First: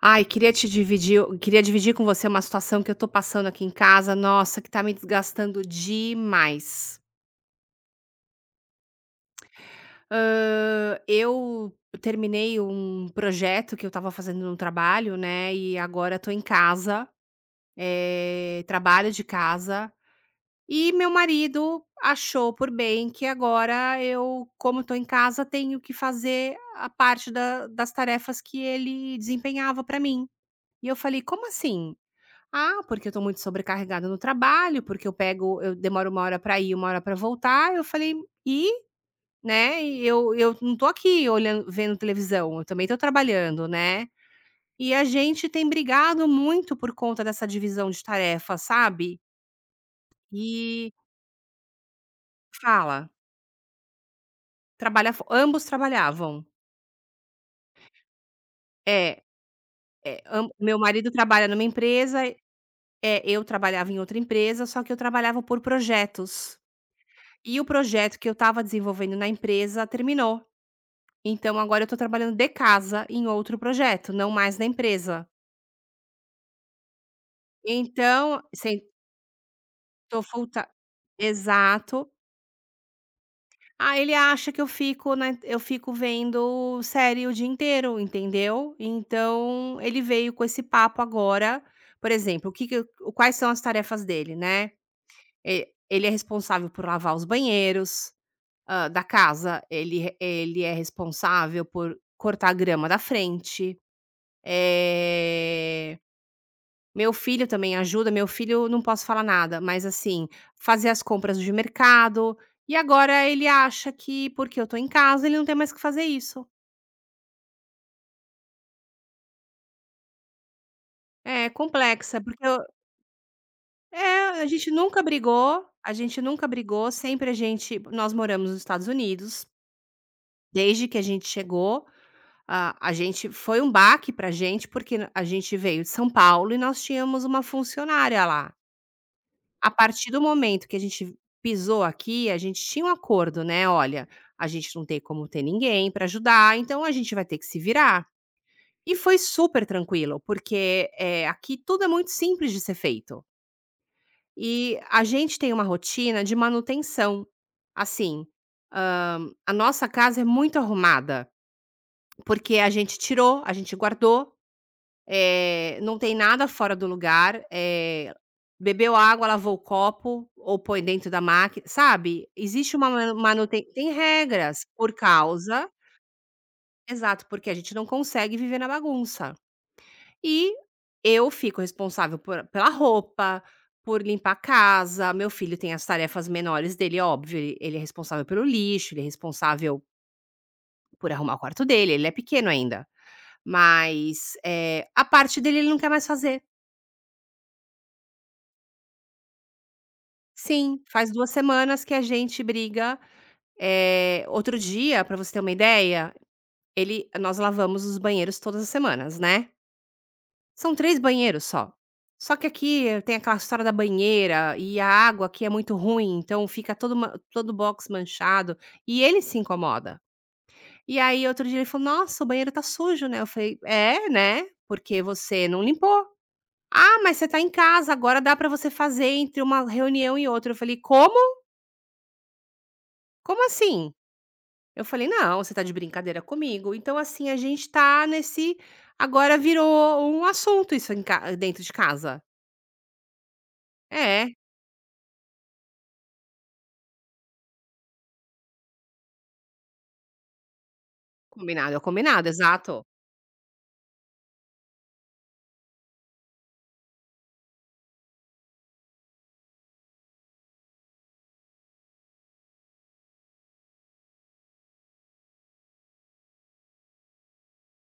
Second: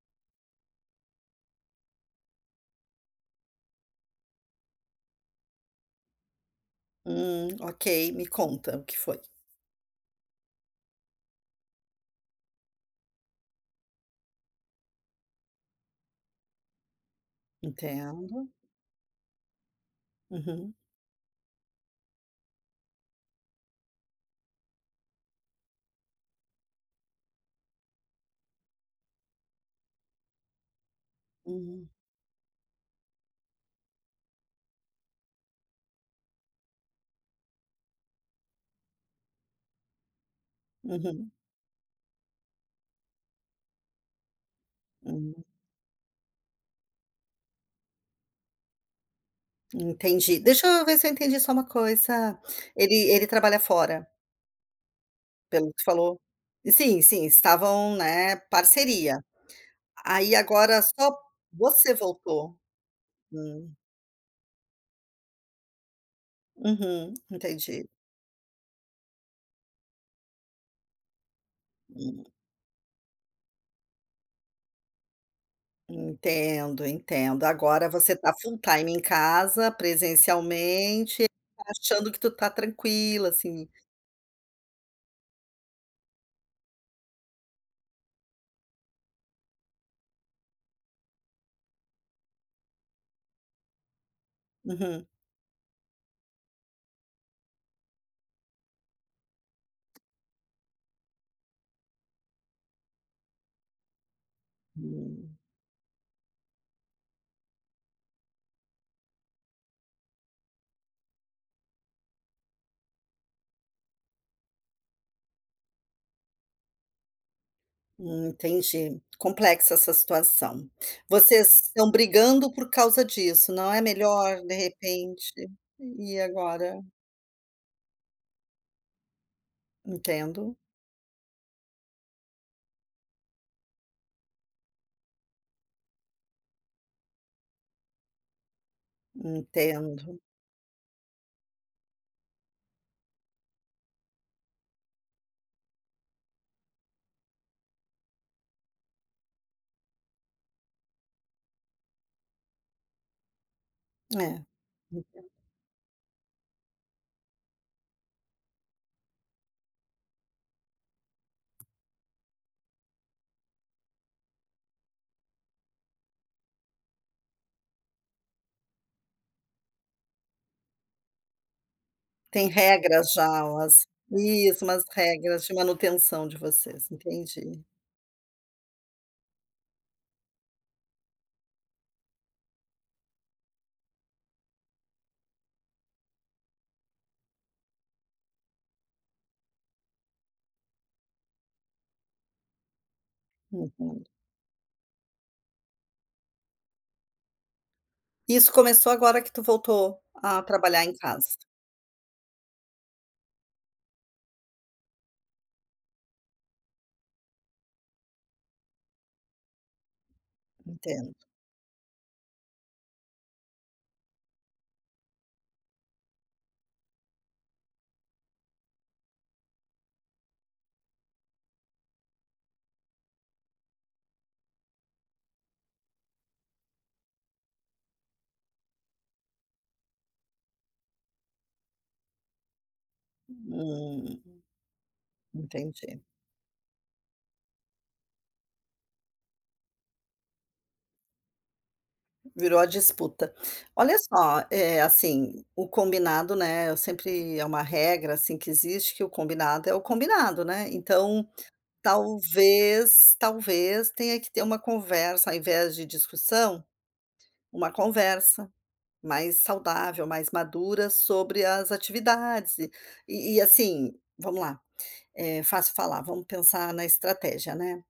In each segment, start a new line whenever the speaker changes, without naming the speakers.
Ai, queria dividir com você uma situação que eu tô passando aqui em casa, nossa, que tá me desgastando demais.
Ok, me conta o que foi.
Eu terminei um projeto que eu estava fazendo no trabalho, né, e agora tô em casa,
Entendo.
trabalho de casa.
Uhum,
E meu marido achou por bem que agora eu, como tô em casa, tenho que fazer a parte da das tarefas que ele desempenhava pra mim. E eu falei: "Como
uhum,
assim? Ah, porque eu tô muito sobrecarregada no trabalho, porque eu demoro 1 hora pra ir, 1 hora pra voltar." Eu falei: "E, né, e eu não tô aqui
uhum,
olhando, vendo televisão, eu também tô trabalhando, né." E a
uhum.
gente tem brigado muito por conta dessa divisão de tarefas, sabe.
Entendi. Deixa eu
E
ver se eu entendi só uma coisa. Ele
fala.
ele trabalha fora,
Trabalha fo Ambos
pelo que tu falou?
trabalhavam.
Sim, sim, estavam, né, parceria.
É, é,
Aí
am meu
agora
marido
só
trabalha numa
você
empresa.
voltou.
É, eu
Hum,
trabalhava em outra empresa, só que eu trabalhava por projetos.
uhum,
E o
entendi.
projeto que eu estava desenvolvendo na empresa terminou. Então agora eu tô
Hum,
trabalhando de casa em outro projeto, não mais na empresa.
entendo, entendo. Agora você tá
Então,
full
sem
time em casa,
tô full ti
presencialmente,
exato.
achando que tu tá tranquila, assim.
Ah, ele acha que eu fico na eu fico vendo série o dia inteiro, entendeu. Então ele veio com esse papo agora. Por exemplo, o que que eu quais são as tarefas dele, né.
Uhum.
E ele é responsável por lavar os banheiros, da casa, ele é responsável por cortar a grama da frente.
Hum.
eh Meu filho também ajuda, meu filho não posso falar nada, mas assim, fazer as compras de mercado. E agora ele acha que porque eu tô em casa, ele não tem mais que fazer isso.
Entendi. Complexa essa situação.
É
Vocês estão
complexa, porque
brigando por causa disso, não é melhor,
a
de
gente nunca
repente
brigou, a
e
gente nunca
agora?
brigou. Sempre a gente Nós moramos nos Estados Unidos,
Entendo,
desde que a gente chegou. A gente foi um baque pra gente, porque a gente veio de São Paulo e nós tínhamos uma funcionária lá. A partir
entendo.
do momento que a gente pisou aqui, a gente tinha um acordo, né: "Olha, a gente não tem como ter ninguém para ajudar, então a gente vai ter que se virar". E foi super tranquilo, porque, aqui tudo é muito simples de ser feito.
É,
E a gente tem uma rotina de manutenção. Assim, a nossa casa é muito arrumada, porque a gente tirou, a gente guardou, não tem nada fora do lugar, bebeu água, lavou o copo ou põe dentro da máquina, sabe?
tem
Existe uma
regras
ma
já,
manuten
umas
tem
isso,
regras
umas
por
regras de
causa.
manutenção de vocês,
Exato, porque a
entendi,
gente não consegue viver na bagunça. E eu fico responsável por pela roupa, por limpar a casa. Meu filho tem as tarefas menores dele, óbvio. Ele é responsável pelo lixo, ele é responsável por arrumar o quarto dele. Ele é pequeno ainda.
entendo.
Mas, a parte dele ele não quer mais fazer.
Isso começou agora que tu voltou a
Sim,
trabalhar em
faz
casa?
2 semanas que a gente briga. Outro dia, pra você ter uma ideia, ele nós lavamos os banheiros todas as semanas, né. São 3
Entendo.
banheiros só. Só que aqui, tem aquela história da banheira. E a água aqui é muito ruim, então fica todo box manchado, e ele se incomoda. E aí outro dia ele falou: "Nossa, o banheiro tá sujo, né". Eu falei: "É, né, porque você não limpou". "Ah, mas você tá em casa, agora dá pra você fazer entre uma reunião e outra". Eu falei: "Como? Como assim?"
Hum,
Eu falei: "Não, você tá de
entendi.
brincadeira comigo". Então, assim, a gente tá nesse agora virou um assunto isso em ca dentro de casa.
Virou a disputa. Olha
É,
só, assim, o combinado, né, eu sempre é uma regra, assim, que existe, que o combinado é o combinado, né, então
é combinado, exato.
talvez tenha que ter uma conversa, ao invés de discussão, uma conversa mais saudável, mais madura sobre as atividades e assim, vamos lá, é fácil falar, vamos pensar na estratégia, né.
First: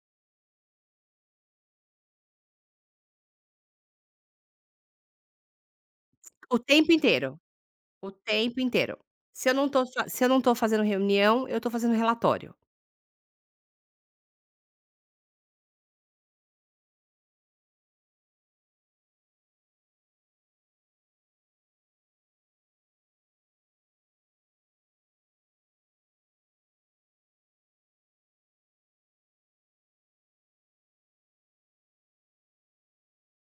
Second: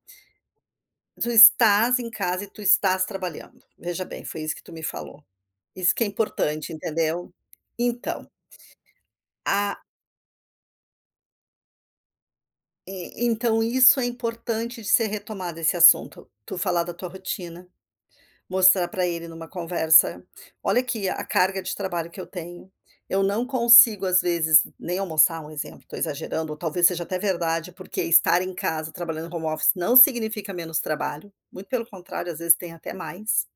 Tu estás em casa e tu estás trabalhando. Veja bem, foi isso que tu me falou. Isso que é
O
importante,
tempo inteiro,
entendeu?
o
Então,
tempo inteiro.
a
Se eu não tô fazendo reunião, eu tô fazendo relatório.
então isso é importante de ser retomado esse assunto. Tu falar da tua rotina, mostrar para ele numa conversa: "Olha aqui a carga de trabalho que eu tenho, eu não consigo às vezes nem almoçar", um exemplo, estou exagerando, ou talvez seja até verdade, porque estar em casa trabalhando home office não significa menos trabalho, muito pelo contrário, às vezes tem até mais.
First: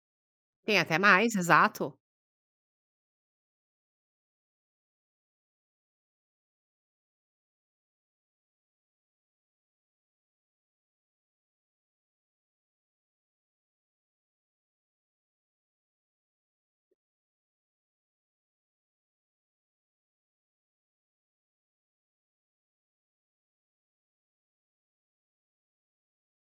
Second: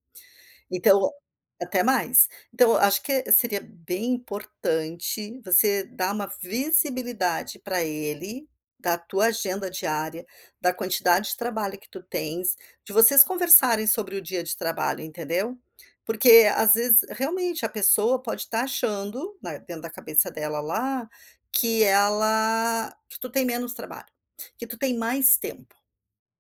Tem até
Então
mais,
até
exato.
mais. Então eu acho que seria bem importante você dar uma visibilidade para ele, da tua agenda diária, da quantidade de trabalho que tu tens, de vocês conversarem sobre o dia de trabalho, entendeu. Porque às vezes realmente a pessoa pode estar achando, na dentro da cabeça dela lá, que ela que tu tem menos trabalho, que tu tem mais tempo,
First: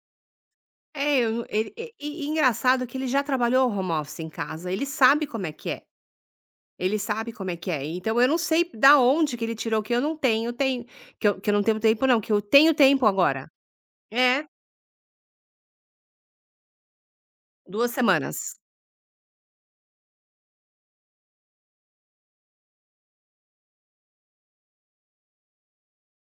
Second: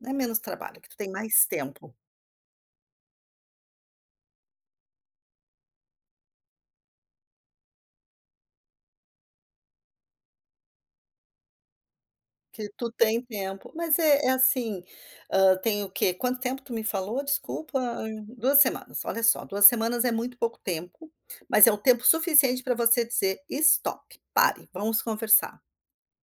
não é menos trabalho, que tu tem
É, eu não-
mais
ele e
tempo.
e e engraçado que ele já trabalhou home office em casa, ele sabe como é que é, ele sabe como é que é. Então eu não sei da onde que ele tirou que eu não tenho Tenho que eu não tenho tempo não, que eu
Que
tenho
tu
tempo
tem
agora.
tempo. Mas é
É,
assim, tem o quê? Quanto tempo tu me falou? Desculpa.
2 semanas.
2 semanas. Olha só, 2 semanas é muito pouco tempo, mas é o tempo suficiente para você dizer: "Stop, pare, vamos conversar".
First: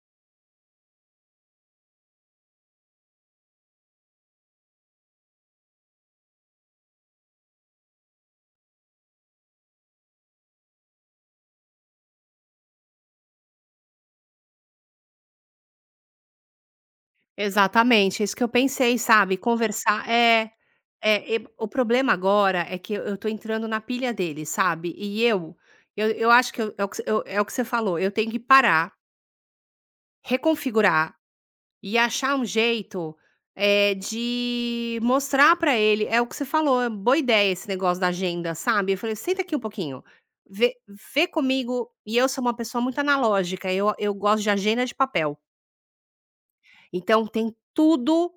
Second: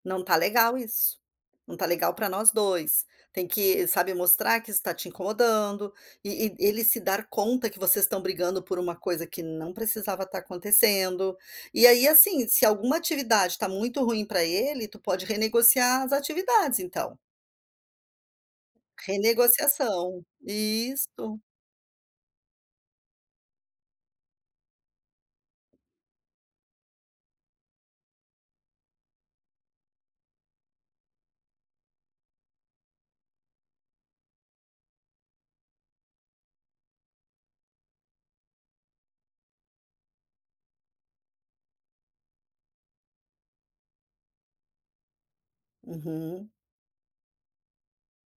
Não tá legal isso. Não tá legal para nós dois. Tem que, sabe, mostrar que isso tá te incomodando e ele se dar conta que vocês estão brigando por uma coisa que não precisava estar acontecendo. E aí, assim, se alguma atividade tá muito ruim para ele, tu pode renegociar as atividades, então.
Exatamente, é isso que eu pensei, sabe, conversar.
Renegociação. Isso.
E o problema agora é que eu tô entrando na pilha dele, sabe. E eu acho que eu é o que eu é o que você falou. Eu tenho que parar, reconfigurar e achar um jeito, é de mostrar pra ele, é o que você falou. É boa ideia esse negócio da agenda, sabe. Eu falei: "Senta aqui um pouquinho, vê vê comigo", e eu sou uma pessoa muito analógica, eu gosto de agenda de papel.
Uhum.
Então tem tudo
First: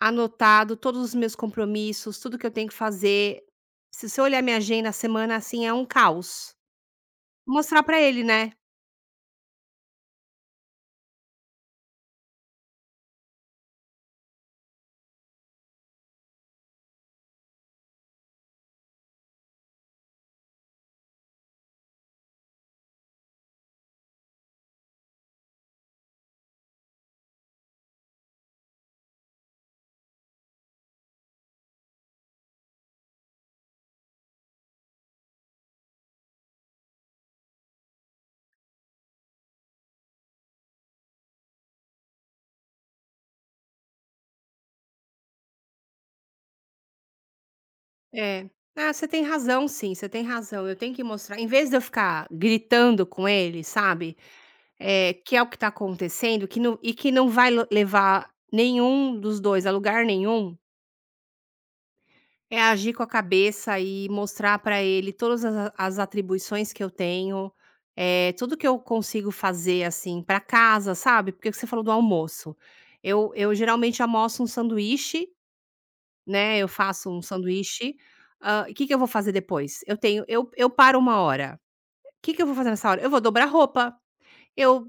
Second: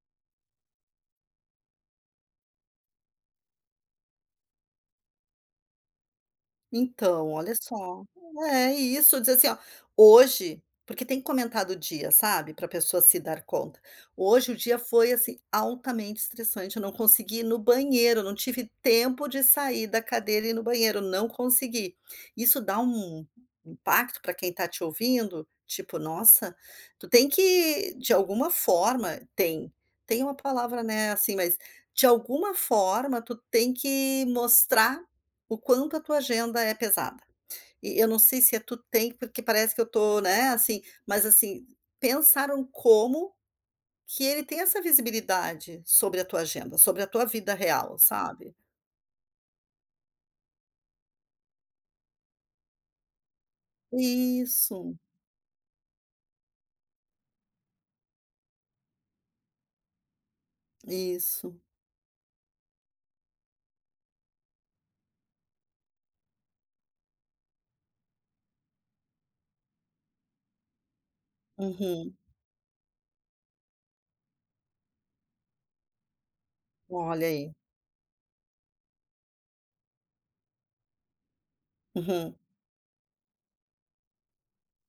anotado todos os meus compromissos, tudo que eu tenho que fazer. Se você olhar minha agenda, a semana, assim, é um caos.
Então, olha
Mostrar pra
só.
ele, né.
É isso, dizer assim, ó, hoje porque tem que comentar do dia, sabe, pra pessoa se dar conta. Hoje o dia foi, assim, altamente estressante, eu não consegui ir no banheiro, não tive tempo de sair da cadeira e ir no banheiro, não consegui. Isso dá um impacto para quem está te ouvindo, tipo: "Nossa, tu tem que de alguma forma" tem, tem uma palavra, né, assim, mas de alguma forma tu tem que mostrar o quanto a tua agenda é pesada. E eu não sei se é tu tem, porque parece que eu tô, né, assim, mas assim, pensaram como que ele tem essa visibilidade sobre a tua agenda, sobre a tua vida real,
É.
sabe.
Ah, você tem razão sim, você tem razão, eu tenho que mostrar em vez de eu ficar gritando com ele, sabe,
Isso,
que é o que tá acontecendo, que não vai lo levar nenhum dos 2 a lugar nenhum.
isso.
É agir com a cabeça e mostrar para ele todas as atribuições que eu tenho, é tudo que eu consigo fazer, assim, para casa, sabe, porque você falou do
Uhum.
almoço. Eu geralmente almoço um sanduíche, né, eu faço um
Olha aí.
sanduíche. Ah, o que que eu vou fazer depois? Eu paro 1 hora. O que
Uhum.
que eu vou fazer nessa hora? Eu vou dobrar roupa, eu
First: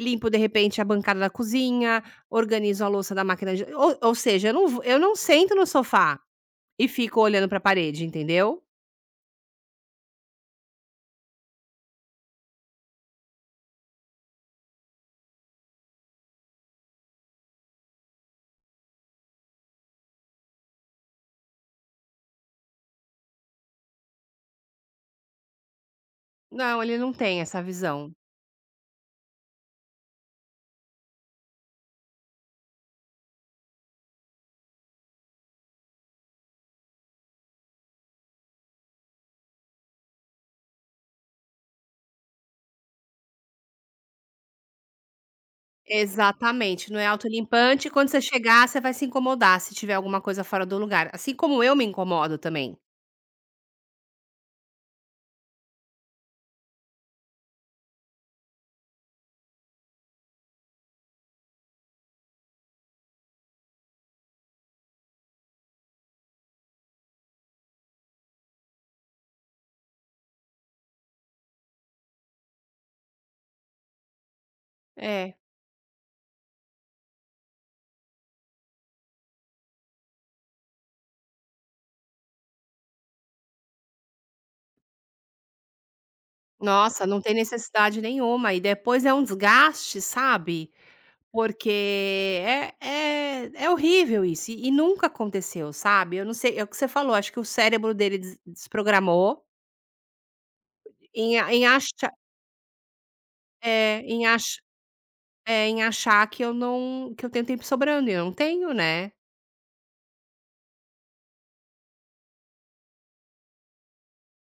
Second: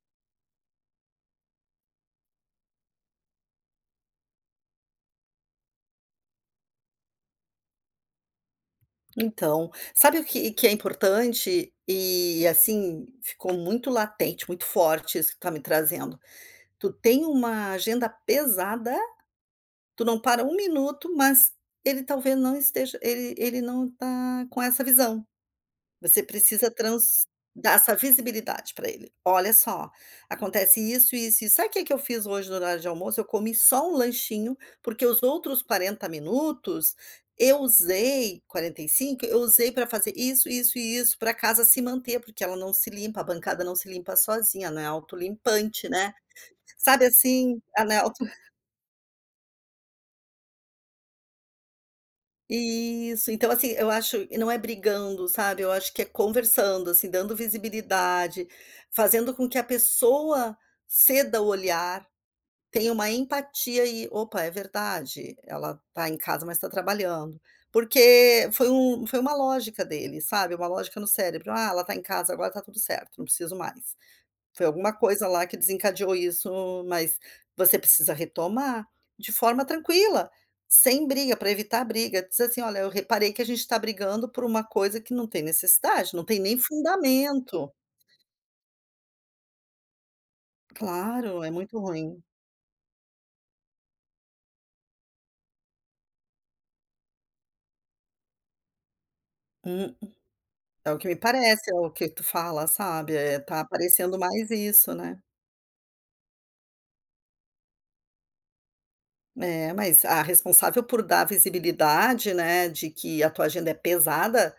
limpo, de repente, a bancada da cozinha, organizo a louça da máquina de, ou seja, eu não sento no sofá e fico olhando para a parede, entendeu?
Então, sabe o que que é importante e, assim, ficou muito latente, muito forte isso que tu tá me trazendo. Tu tem uma agenda pesada. Tu não para um minuto, mas ele talvez não esteja ele não está com essa visão. Você precisa
Não, ele não
trans
tem essa
dar essa
visão.
visibilidade para ele. "Olha só, acontece isso, isso, isso. Sabe o que que eu fiz hoje no horário de almoço? Eu comi só um lanchinho, porque os outros 40 minutos eu usei 45, eu usei para fazer isso, isso e isso, pra casa se manter, porque ela não se limpa, a bancada não se limpa sozinha, não é autolimpante, né".
Exatamente, não
Sabe
é
assim, a
autolimpante.
não é
Quando você
auto.
chegar, você vai se incomodar se tiver alguma coisa fora do lugar, assim como eu me incomodo também.
Isso, então assim, eu acho e não é brigando, sabe, eu acho que é conversando, assim, dando visibilidade, fazendo com que a pessoa ceda o olhar, tenha uma empatia e: "Opa, é verdade, ela tá em casa, mas tá trabalhando". Porque foi uma lógica dele, sabe, uma lógica no cérebro: "Ah, ela tá em casa agora, tá tudo certo, não preciso mais". Foi alguma coisa
É.
lá que desencadeou isso, mas você precisa retomar de forma tranquila, sem briga, para evitar briga. Diz assim: "Olha, eu reparei que a gente está brigando por uma coisa que não tem necessidade, não tem nem
Nossa, não tem
fundamento".
necessidade nenhuma e depois é um desgaste, sabe,
Claro, é muito ruim.
porque é horrível isso e nunca aconteceu, sabe. Eu não sei, é o que você falou, acho que o cérebro dele desprogramou
Hum, é o que me
em a em
parece, é o que
acha
tu fala, sabe, tá
é,
aparecendo
em
mais
ach
isso, né.
é, em achar que eu não que eu tenho tempo sobrando e eu não tenho, né.
É, mas a responsável por dar visibilidade, né, de que a tua agenda é pesada.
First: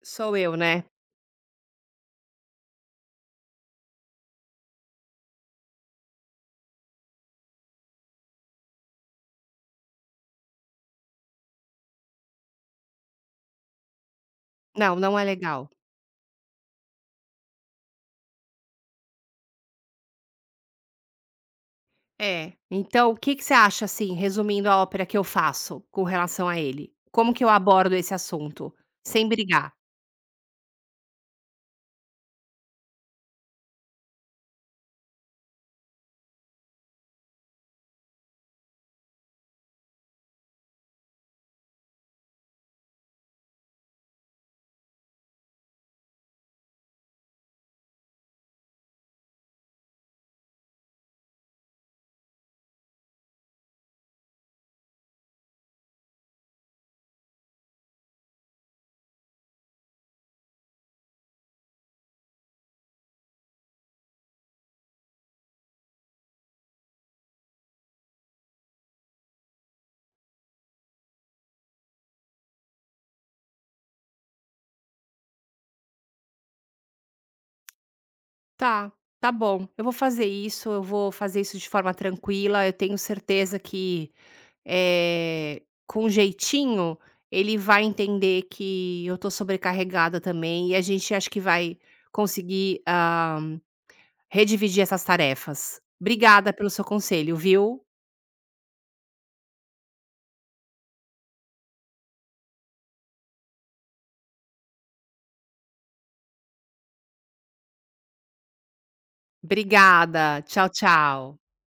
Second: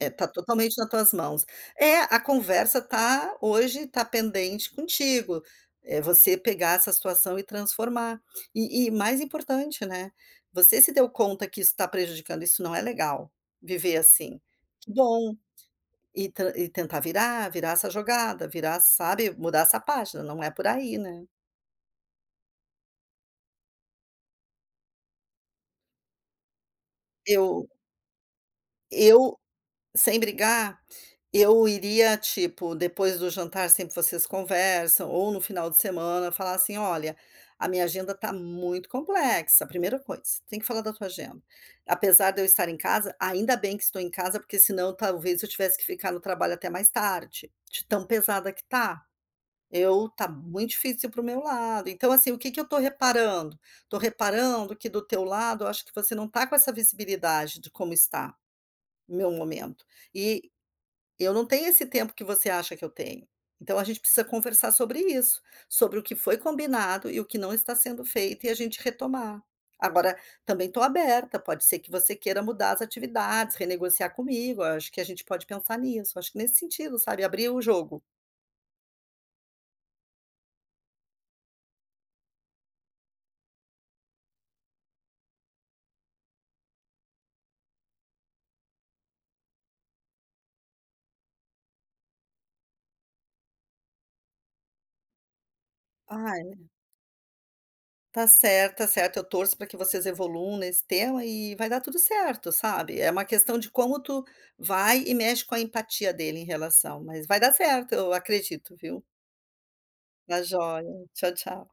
É, tá
Sou eu,
totalmente
né.
nas tuas mãos. É, a conversa tá hoje tá pendente contigo, é você pegar essa situação e transformar. E mais importante, né, você se deu conta que isso está prejudicando, isso não é legal, viver assim. Que
Não, não é
bom,
legal.
e tran e tentar virar, virar essa jogada, virar, sabe, mudar essa página, não é por aí, né.
É. Então, o que que você acha, assim, resumindo a ópera, que eu faço com relação a ele? Como que eu
Eu
abordo esse assunto? Sem
eu
brigar.
sem brigar, eu iria, tipo, depois do jantar sempre vocês conversam, ou no final de semana, falar assim: "Olha, a minha agenda tá muito complexa", primeira coisa, tem que falar da tua agenda. Apesar de eu estar em casa, ainda bem que estou em casa, porque senão talvez eu tivesse que ficar no trabalho até mais tarde, de tão pesada que tá. Eu tá muito difícil pro meu lado. Então, assim, o que que eu tô reparando? Tô reparando que do teu lado, eu acho que você não tá com essa visibilidade de como está o meu momento. E eu não tenho esse tempo que você acha que eu tenho. Então a gente precisa conversar sobre isso, sobre o que foi combinado e o que não está sendo feito e a gente retomar. Agora, também estou aberta, pode ser que você queira mudar as atividades, renegociar comigo, eu acho que a gente pode pensar nisso, acho que nesse sentido, sabe, abrir o jogo.
Tá, tá bom. Eu vou fazer isso, eu vou fazer isso de forma tranquila. Eu tenho certeza que, com jeitinho, ele vai entender que eu tô sobrecarregada também, e a gente acho que vai conseguir, redividir essas tarefas. Obrigada
Ai,
pelo seu conselho, viu?
tá certo, eu torço para que vocês evoluam nesse tema e vai dar tudo certo, sabe. É uma questão de como tu vai e mexe com a empatia dele em relação, mas vai dar certo, eu acredito, viu. Tá
Obrigada. Tchau,
joia. Tchau,
tchau.
tchau.